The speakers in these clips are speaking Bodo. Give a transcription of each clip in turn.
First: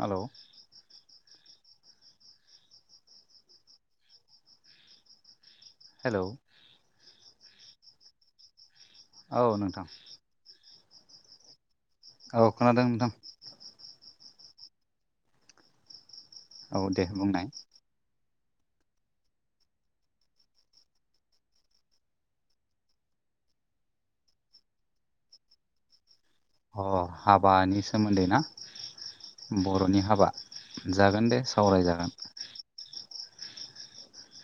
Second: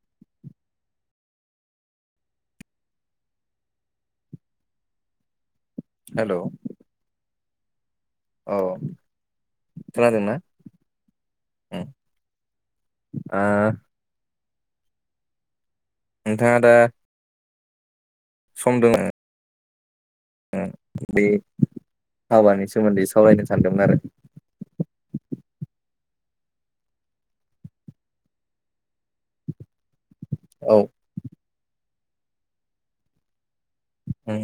हेलौ हेलौ औ औ नोंथां खोनादोंना उम औ खोनादों नोंथां ओ नोंथाङा दा औ दे बुंनाय सम दोङो उम दे हाबानि सोमोन्दै सावरायनो सानदोंमोन आरो अ हाबानि सोमोन्दै ना बर'नि हाबा औ जागोन दे सावराय जागोन उम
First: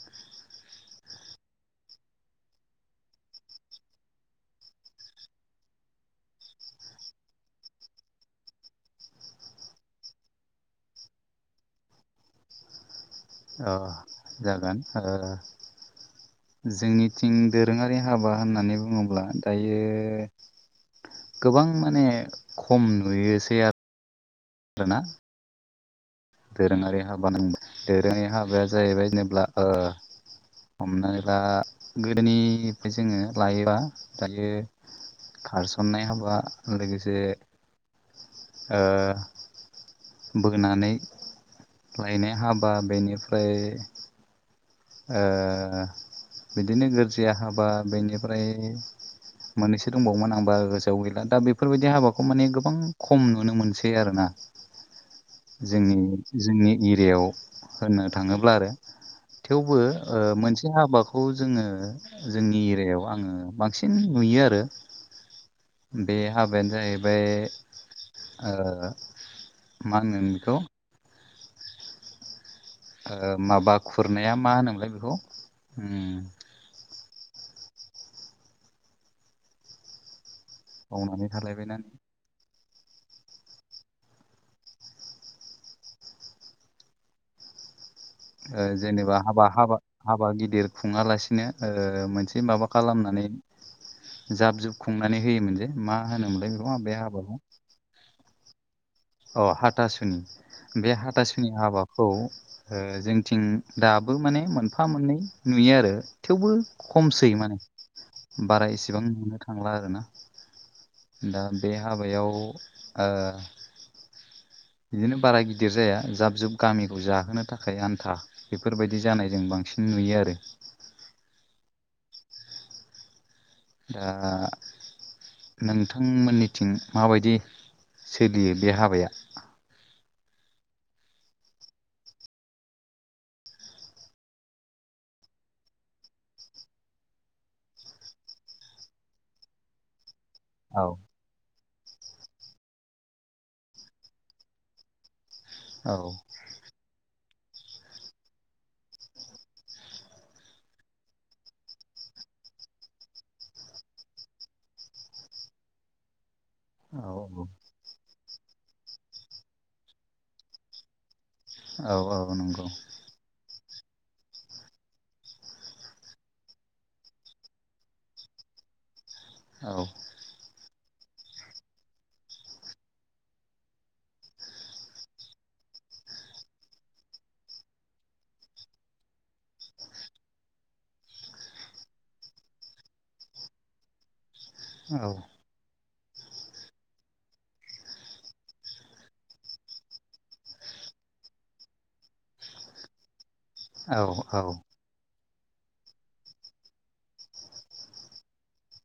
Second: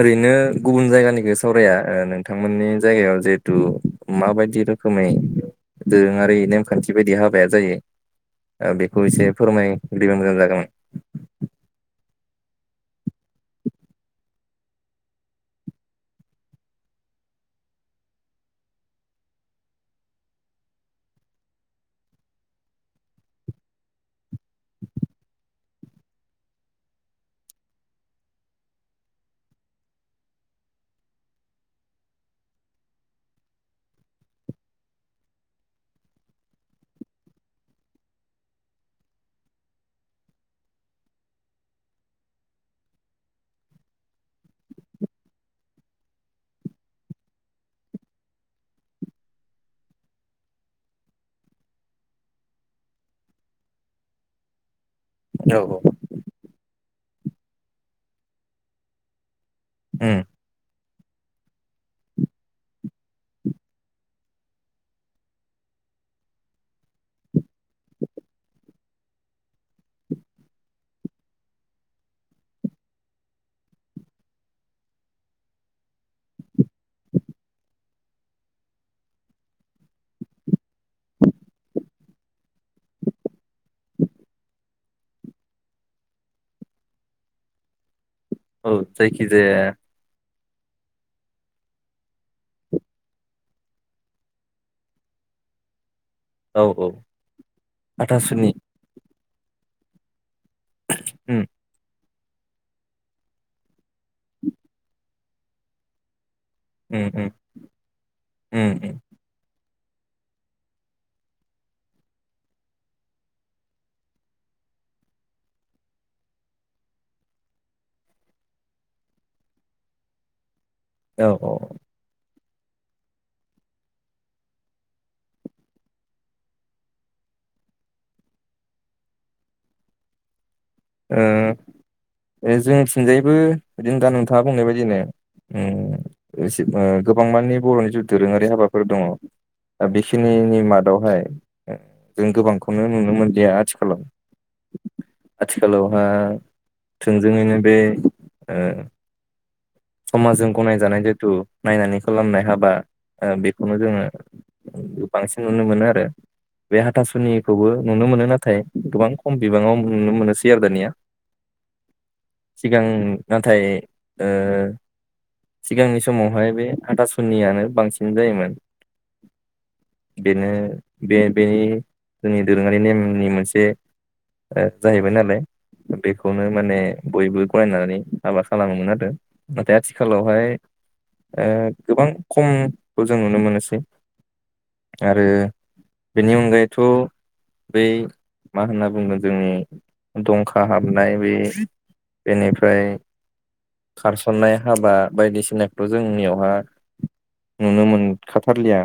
ओरैनो गुबुन जायगानिखौ सावराया नोंथांमोननि जायगायाव जिहेथु माबायदि रोखोमै दोरोङारि नेमखान्थि बायदि हाबाया जायो बेखौ एसे फोरमाय बिदिबा मोजां जागोनमोन अ जागोन ओ जोंनिथिं दोरोङारि हाबा होननानै बुङोब्ला दायो गोबां माने खम नुयोसै आ रो ना दोरोङारि हाबा होन दोरोङारि हाबाया जाहैबाय जेब्ला हमनानै दा गोदोनिफ्राय जोङो लायोबा दायो खारसननाय हाबा लोगोसे बोनानै लायनाय हाबा बेनिफ्राय बिदिनो गोरजिया हाबा बेनिफ्राय मोननैसो दंबावोमोन आंबा गोजोआव गैला दा बेफोरबायदि हाबाखौ माने गोबां खम नुनो मोनसै आरोना औ [inaudible] औ जोंनि जोंनि एरियायाव होननो थाङोब्ला आरो थेवबो ओ उम मोनसे हाबा खौ जोङो जोंनि एरियायाव आङो बांसिन नुयो आरो बे हाबायानो जाहैबाय ओ मा होनगोन बेखौ माबा खुरनाया मा होनोमोनलाय बेखौ उम बावनानै थालायबायना औ जेनेबा हाबा जायखिजाया हाबा हाबा गिदिर खुंङालासे नो ओ मोनसे माबा खालामनानै जाब जुब खुंनानै होयोमोन मा मा होनोमोनलाय औ बेखौ औ बे हाबाखौ हाथासुनि अ हाथासुनि बे उम हाथासुनि हाबाखौ ओ जोंथिं दाबो माने मोनफा मोननै नुयो आरो थेवबो उम खमसै उम माने बारा उम उम इसेबां नुनो थांला आरोना दा बे हाबायाव बिदिनो बारा गिदिर जाया जाब जुब गामिखौ जाहोनो थाखाय आन्था बेफोरबायदि जानायजों बां सिन नुयो आरो औ औ दा नोंथांमोननिथिं माबायदि सोलियो बे हाबाया ओ ए जोंथिंनजायबो बिदिनो दा नोंथांङा बुंनाय बायदिनो उम गोबां मानानि बर'नि जि दोरोंङारि हाबाफोर दंङ दा बे खिनिनि औ मादावहाय जों गोबांखौनो नुनो मोनलिया आथिखालाव औ आथिखालावहा थोंजोङैनो बे ओ समाजजों गनायजानाय जिथु नायनानै खालामनाय हाबा बेखौनो जोंङो बांसिन नुनो मोनो आरो बे औ हाथासुनिखौबो नुनो मोनो नाथाय गोबां खम बिबांङाव नुनो मोनोसै आरो दानिया औ औ औ नंगौ सिगां नाथाय ओ सिगांनि समावहाय बे हाथासुनियानो बांसिन जायोमोन औ बेनो बे बेनि जोंनि दोरोंङारि नेमनि मोनसे जाहैबाय नालाय बेखौनो माने बयबो गरायनानै हाबा खालामोमोन आरो नाथाय आथिखालावहाय गोबां खमखौ जों नुनो मोनोसै औ आरो बेनि अनगायैथ' बै मा होनना बुंगोन जोंनि दंखा हाबनाय बे बेनिफ्राय औ औ खारसननाय हाबा बायदिसिनाखौ' जोंनियावहा नुनो मोनखाथारलिया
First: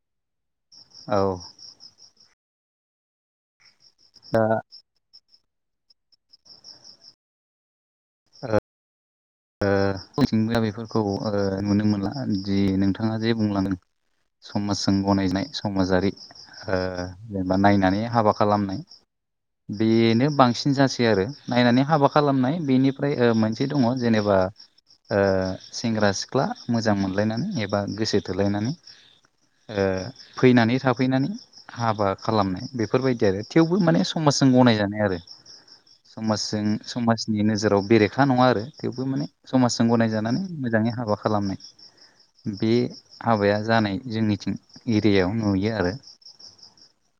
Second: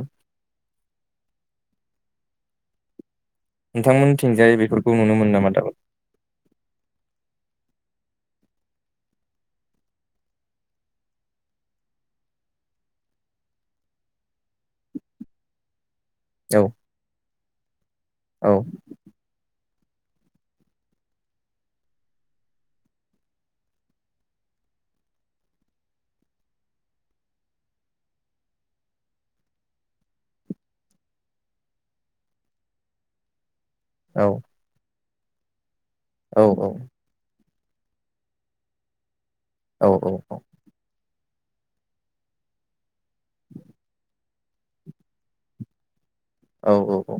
औ नोंथांमोननि थिंजाय बेफोरखौ नुनो मोनो नामा दाबो ओ जोंनिथिंजा बेफोरखौ ओ नुनो मोनला जि नोंथांङा जे बुंलादों समाजजों गनायनाय समाजारि औ ओ जेनेबा नायनानै हाबा औ खालामनाय बेनो बांसिन जासै आरो नायनानै हाबा खालामनाय बेनिफ्राय मोनसे दंङो जेनेबा सेंग्रा सिख्ला मोजां मोनलायनानै एबा गोसो थोलायनानै फैनानै थाफैनानै हाबा खालामनाय बेफोरबायदि आरो थेवबो माने औ समाजजों गनायजानाय आरो औ समाजजों औ समाजनि नोजोराव बेरेखा नंङा आरो थेवबो माने समाजजों औ गनायजानानै मोजांङै हाबा खालामनाय बे हाबाया जानाय जोंनिथिं एरियायाव नुयो आरो औ औ औ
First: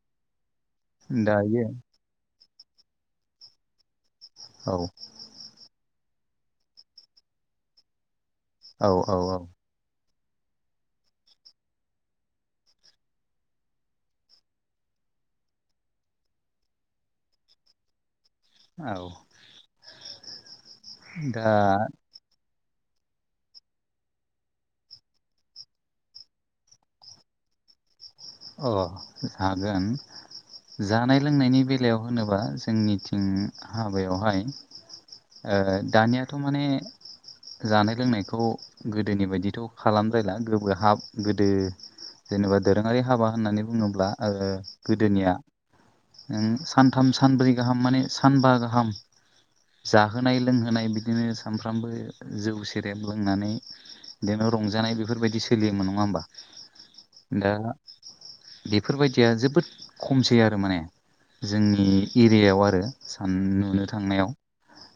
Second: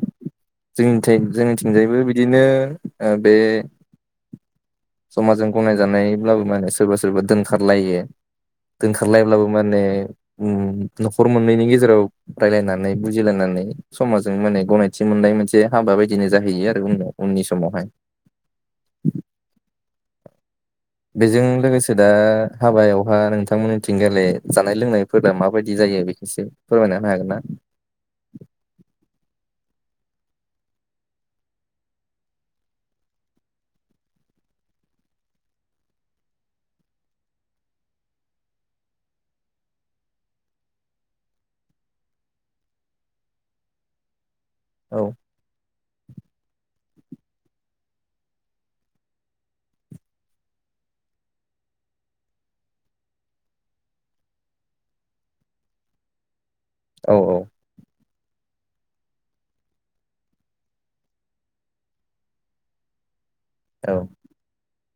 जोंनि जोंनि दायो थिंजायबो बिदि नो बे औ समाजजों गनाय जानायब्लाबो माने सोरबा सोरबा दोनखारलायो औ औ औ दोनखारलायब्लाबो माने उम न'खर मोननैनि गेजेराव रायलायनानै बुजिलायनानै समाजजों माने गनायथि मोननाय मोनसे हाबा बायदिनो जाहैयो आरो उनाव उननि समावहाय औ बेजों दा लोगोसे दा हाबायावहा नोंथांमोननिथिं गेले जानाय लोंनायफोरा माबायदि जायो बेखौसो फोरमायना होनो हागोन ना [inaudible] अ हागोन जानाय लोंनायनि बेलायाव होनोबा जोंनिथिं हाबायावहाय ओ दानियाथ' माने जानाय लोंनायखौ गोदोनि बायदिथ' खालामद्रायला गोबो हाब गोदो जेनेबा दोरोङारि हाबा होननानै बुङोब्ला ओ औ गोदोनिया ओं सान सानथाम सानब्रै गाहाम माने सानबा गाहाम जाहोनाय लोंहोनाय बिदिनो सानफ्रामबो जौ सेरेब लोंनानै बिदिनो रंजानाय बेफोरबायदि सोलियोमोन नङा होमबा औ दा औ बेफोरबायदिया जोबोद खमसै आरो माने जोंनि एरियायाव आरो सान नुनो औ थांनायाव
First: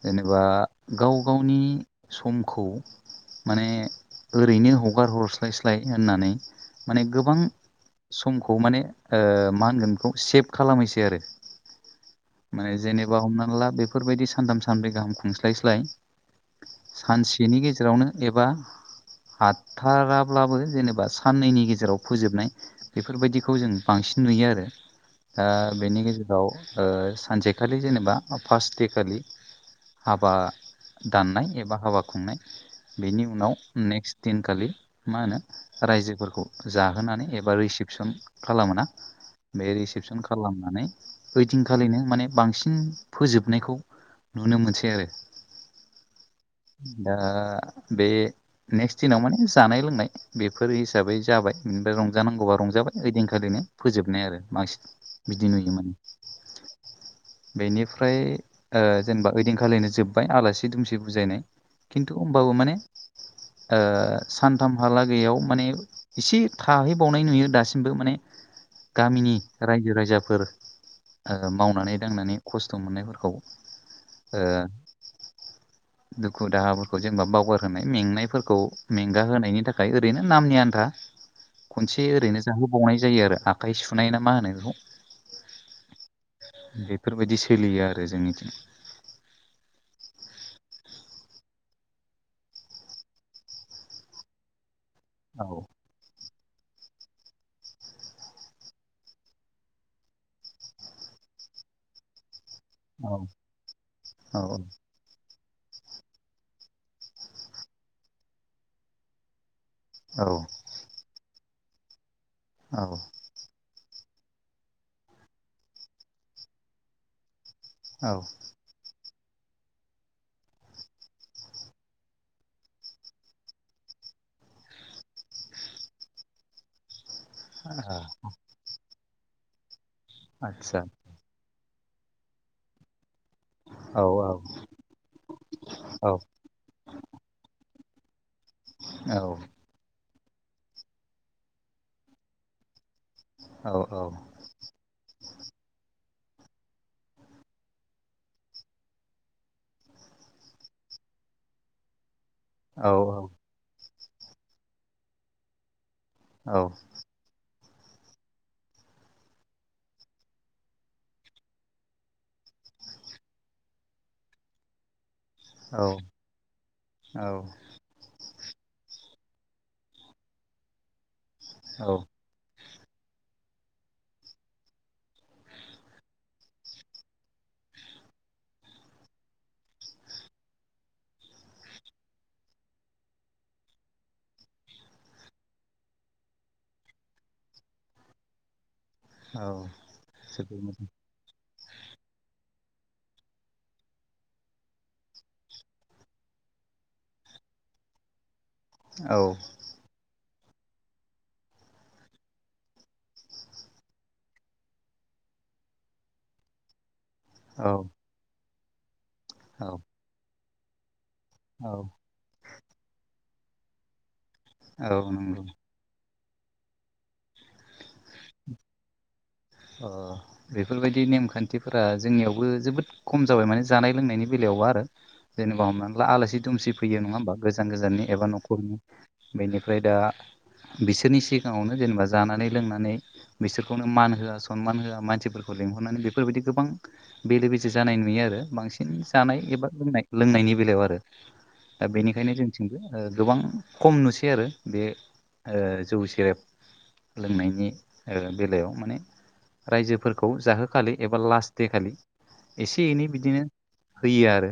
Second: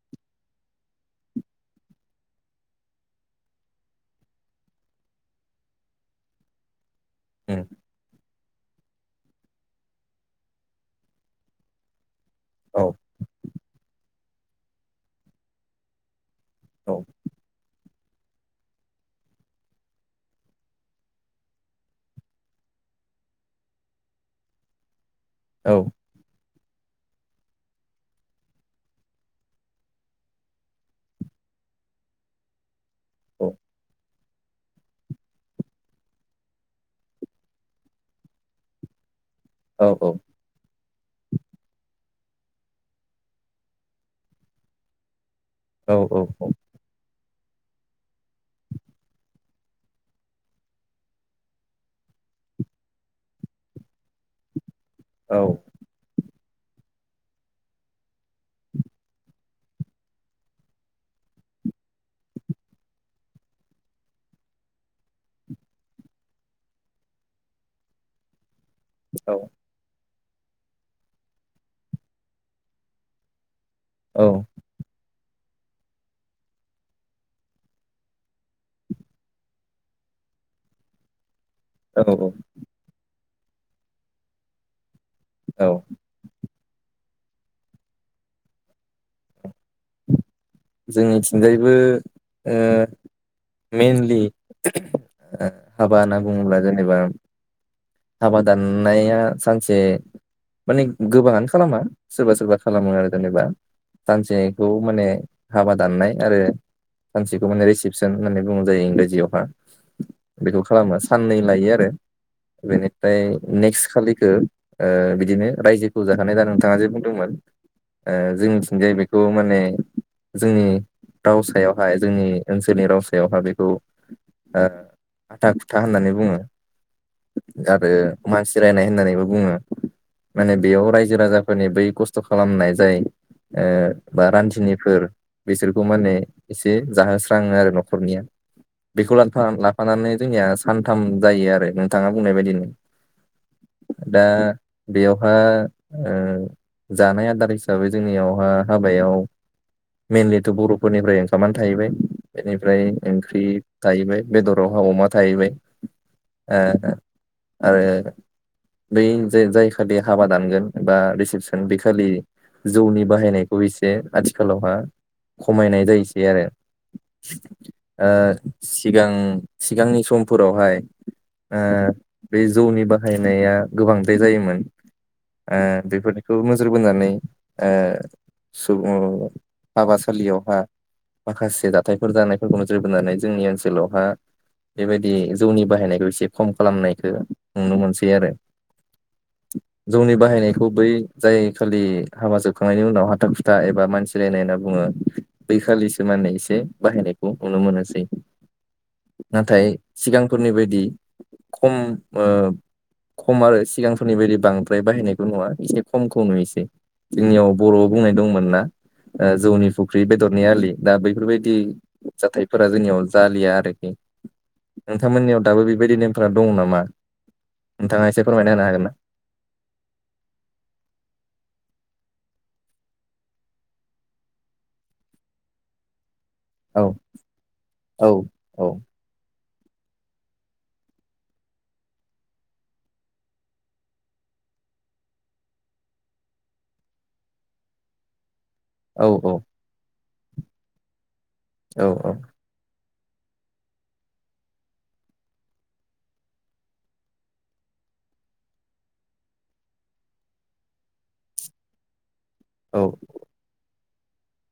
जेनेबा गाव गावनि समखौ माने ओरैनो हगार हरस्लायस्लाय होननानै माने गोबां उम समखौ माने ओ मा होनगोन बेखौ सेभ खालामैसै आरो माने औ जेनेबा हमना ला बेफोरबायदि सानथाम सानब्रै गाहाम खुंस्लायस्लाय औ सानसेनि गेजेरावनो एबा हाथाराब्लाबो जेनेबा साननैनि गेजेराव फोजोबनाय बेफोरबायदिखौ जों बांसिन नुयो आरो दा औ बेनि गेजेराव ओ सानसेखालि जेनेबा फार्स्ट दे खालि हाबा दाननाय एबा हाबा खुंनाय बेनि औ उनाव नेक्स्ट दिनखालि मा होनो रायजोफोरखौ जाहोनानै ए बा रिसिपसन खालामोना बे औ रिसिपसन खालामनानै ओइदिनखालिनो माने बांसिन फोजोबनायखौ नुनो मोनसै आरो औ औ दा बे नेक्स्ट दिनाव माने जानाय लोंनाय बेफोर हिसाबै जाबाय बेनिफ्राय रं जानांगौबा रंजाबाय ओइदिनखालिनो फोजोबनाय आरो बांसिन औ बिदि नुयोमोन [inaudible] बेनिफ्राय जेनेबा ओ ओइदिनखालिनो जोबबाय आलासि दुमसि बुजायनाय खिन्थु होमबाबो माने ओ सानथामहालागैयाव माने एसे थाहै बावनाय नुयो दासिमबो माने औ गामिनि रायजो राजा फोर मावनानै दांनानै खस्थ' मोननायफोरखौ ओ [inaudible] दुखु दाहाफोरखौ जेनेबा बावगार होनाय मेंनायफोरखौ मेंगाहोनायनि थाखाय ओरैनो नामनि आन्था [inaudible] खनसे औ ओरैनो जाहोबावनाय जायो आरो आखाइ सुनाय ना मा होनो बेखौ औ बेफोरबायदि सोलियो आरो जोंनि थिं जोंनिथिंजायबो ओ मेइनलि औ ओ हाबा होनना बुङोब्ला जेनेबा हाबा दाननाया सानसे माने गोबाङानो खालामा सोरबा सोरबा खालामो आरो औ जेनेबा औ सानसेखौ माने हाबा दाननाय आरो सानसेखौ माने रिसिपसन होननानै बुंनाय‌ जायो इंराजियावहा औ बेखौ खालामो साननै लायो आरो औ बेनिफ्राय नेक्स्ट सालिखौ ओ बिदिनो रायजोखौ जाहोनाय दा नोंथाङा जे बुंदोंमोन ओ औ जोंनिथिंजाय बेखौ माने जोंनि राव सायावहाय जोंनि ओनसोलनि राव सायावहाय बेखौ ओ हाथा खुथा होननानै बुङो। आरो औ मानसि रायनाय होननानैबो बुङो माने आदसा बेयाव रायजो राजाफोरनि बै खस्थ खालामनाय जायो औ बा औ रान्थिनिफोर बिसोरखौ औ माने एसे जाहोस्राङो आरो न' खरनिया बेखौ औ लाफानानै जोंनिया सानथाम जायो आरो नोंथाङा बुंनाय बायदिनो औ औ दा बेयावहाय ओ जानाय आदार हिसाबै जोंनियावहा हाबायाव मेइनलिथ' बर'फोरनिफ्राय ओंखामनानै थाहैबाय बेनिफ्राय औ ओंख्रि थाहैबाय बेदराव हा अमा थाहैबाय ओ औ आरो बै जे जाय खालि हाबा दानगोन बा रिसिपसन बे खालि जौनि बाहायनायखौ एसे आथिखालावहा खमायनाय जायोसै आरो ओ सिगां सिगांनि समफोरावहाय औ ओ बे जौनि बाहायनाया गोबांद्राय जायोमोन ओ बेफोरनिखौ नोजोर बोनानै सुबुं हाबासालियावहा माखासे जाथायफोर जानायफोरखौ नोजोर बोनानै जोंनि ओनसोलावहा बेबायदि जौनि बाहायनायखौ एसे खम खालामनायखौ नुनो मोनसै आरो जौनि जोबोद बाहायनायखौ मोजां बै जाय खालि हाबा जोबखांनायनि उनाव हाथा खुथा एबा मानसिलायनाय होनना बुङो बैखालिसो माने एसे बाहायनायखौ नुनो मोनोसै औ नाथाय सिगांफोरनि बायदि खम ओ खम आरो सिगांफोरनि बायदि बांद्राय बाहायनायखौ नुवा एसे खमखौ नुयोसै जोंनियाव बर'आव बुंनाय दंमोन ना औ जौनि फुख्रि बेदरनि आलि दा बै फोरबायदि औ जाथायफोरा जोंनियाव जालिया आरोखि औ नोंथांमोननियाव नंगौ दाबो बेबायदि ने फोरा दङ नामा नोंथाङा एसे फोरमायना होनो हागोन ना बेफोरबायदि नेमखान्थिफोरा जोंनियावबो जोबोद खम जाबाय माने जानाय लोंनायनि बेलायाव आरो जेनेबा ह आलासि दुमसि औ फैयो नङा हबा गोजान औ गोजाननि एबा औ न'खरनि बेनिफ्राय दा बिसोरनि सिगाङावनो जेनेबा जानानै लोंनानै बिसोरखौनो मान होआ गोबां मान होआ मानसिफोरखौ लिंहरनानै बेफोरबायदि गोबां बेले बेजे जानाय नुयो आरो बांसिन औ जानाय औ एबा लोंनाय लोंनायनि बेलायाव आरो औ दा बेनिखायनो जोंथिंबो गोबां खम नुसै आरो बे जौ सेरेब लोंनायनि बेलायाव माने रायजोफोरखौ जाहोखालि एबा लास्ट दे खालि औ एसे एनै बिदिनो होयो आरो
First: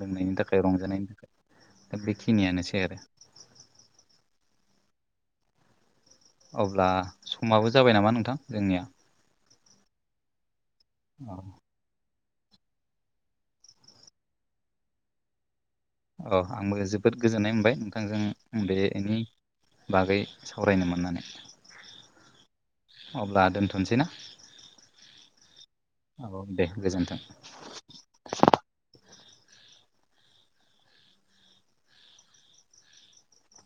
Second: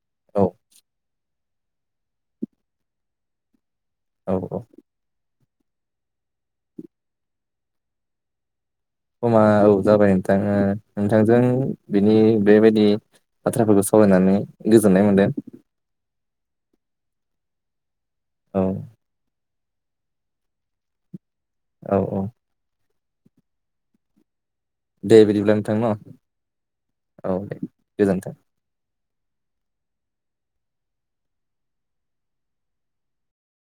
लोंनायनि औ थाखाय रंजानायनि थाखाय दा बेखिनियानोसै आरो औ औ अब्ला समाबो जाबाय नामा नोंथां जोंनिया समा औ जाबाय नोंथाङा नोंथांजों बेबायदि बाथ्राफोरखौ सावरायनानै गोजोननाय मोनदों अ आंबो जोबोद गोजोननाय मोनबाय नोंथांजों औ बेनि बागै सावरायनो मोननानै औ औ अब्ला दोनथनोसै ना दे बिदिब्ला नोंथां न औ दे गोजोन्थों औ दे गोजोन्थों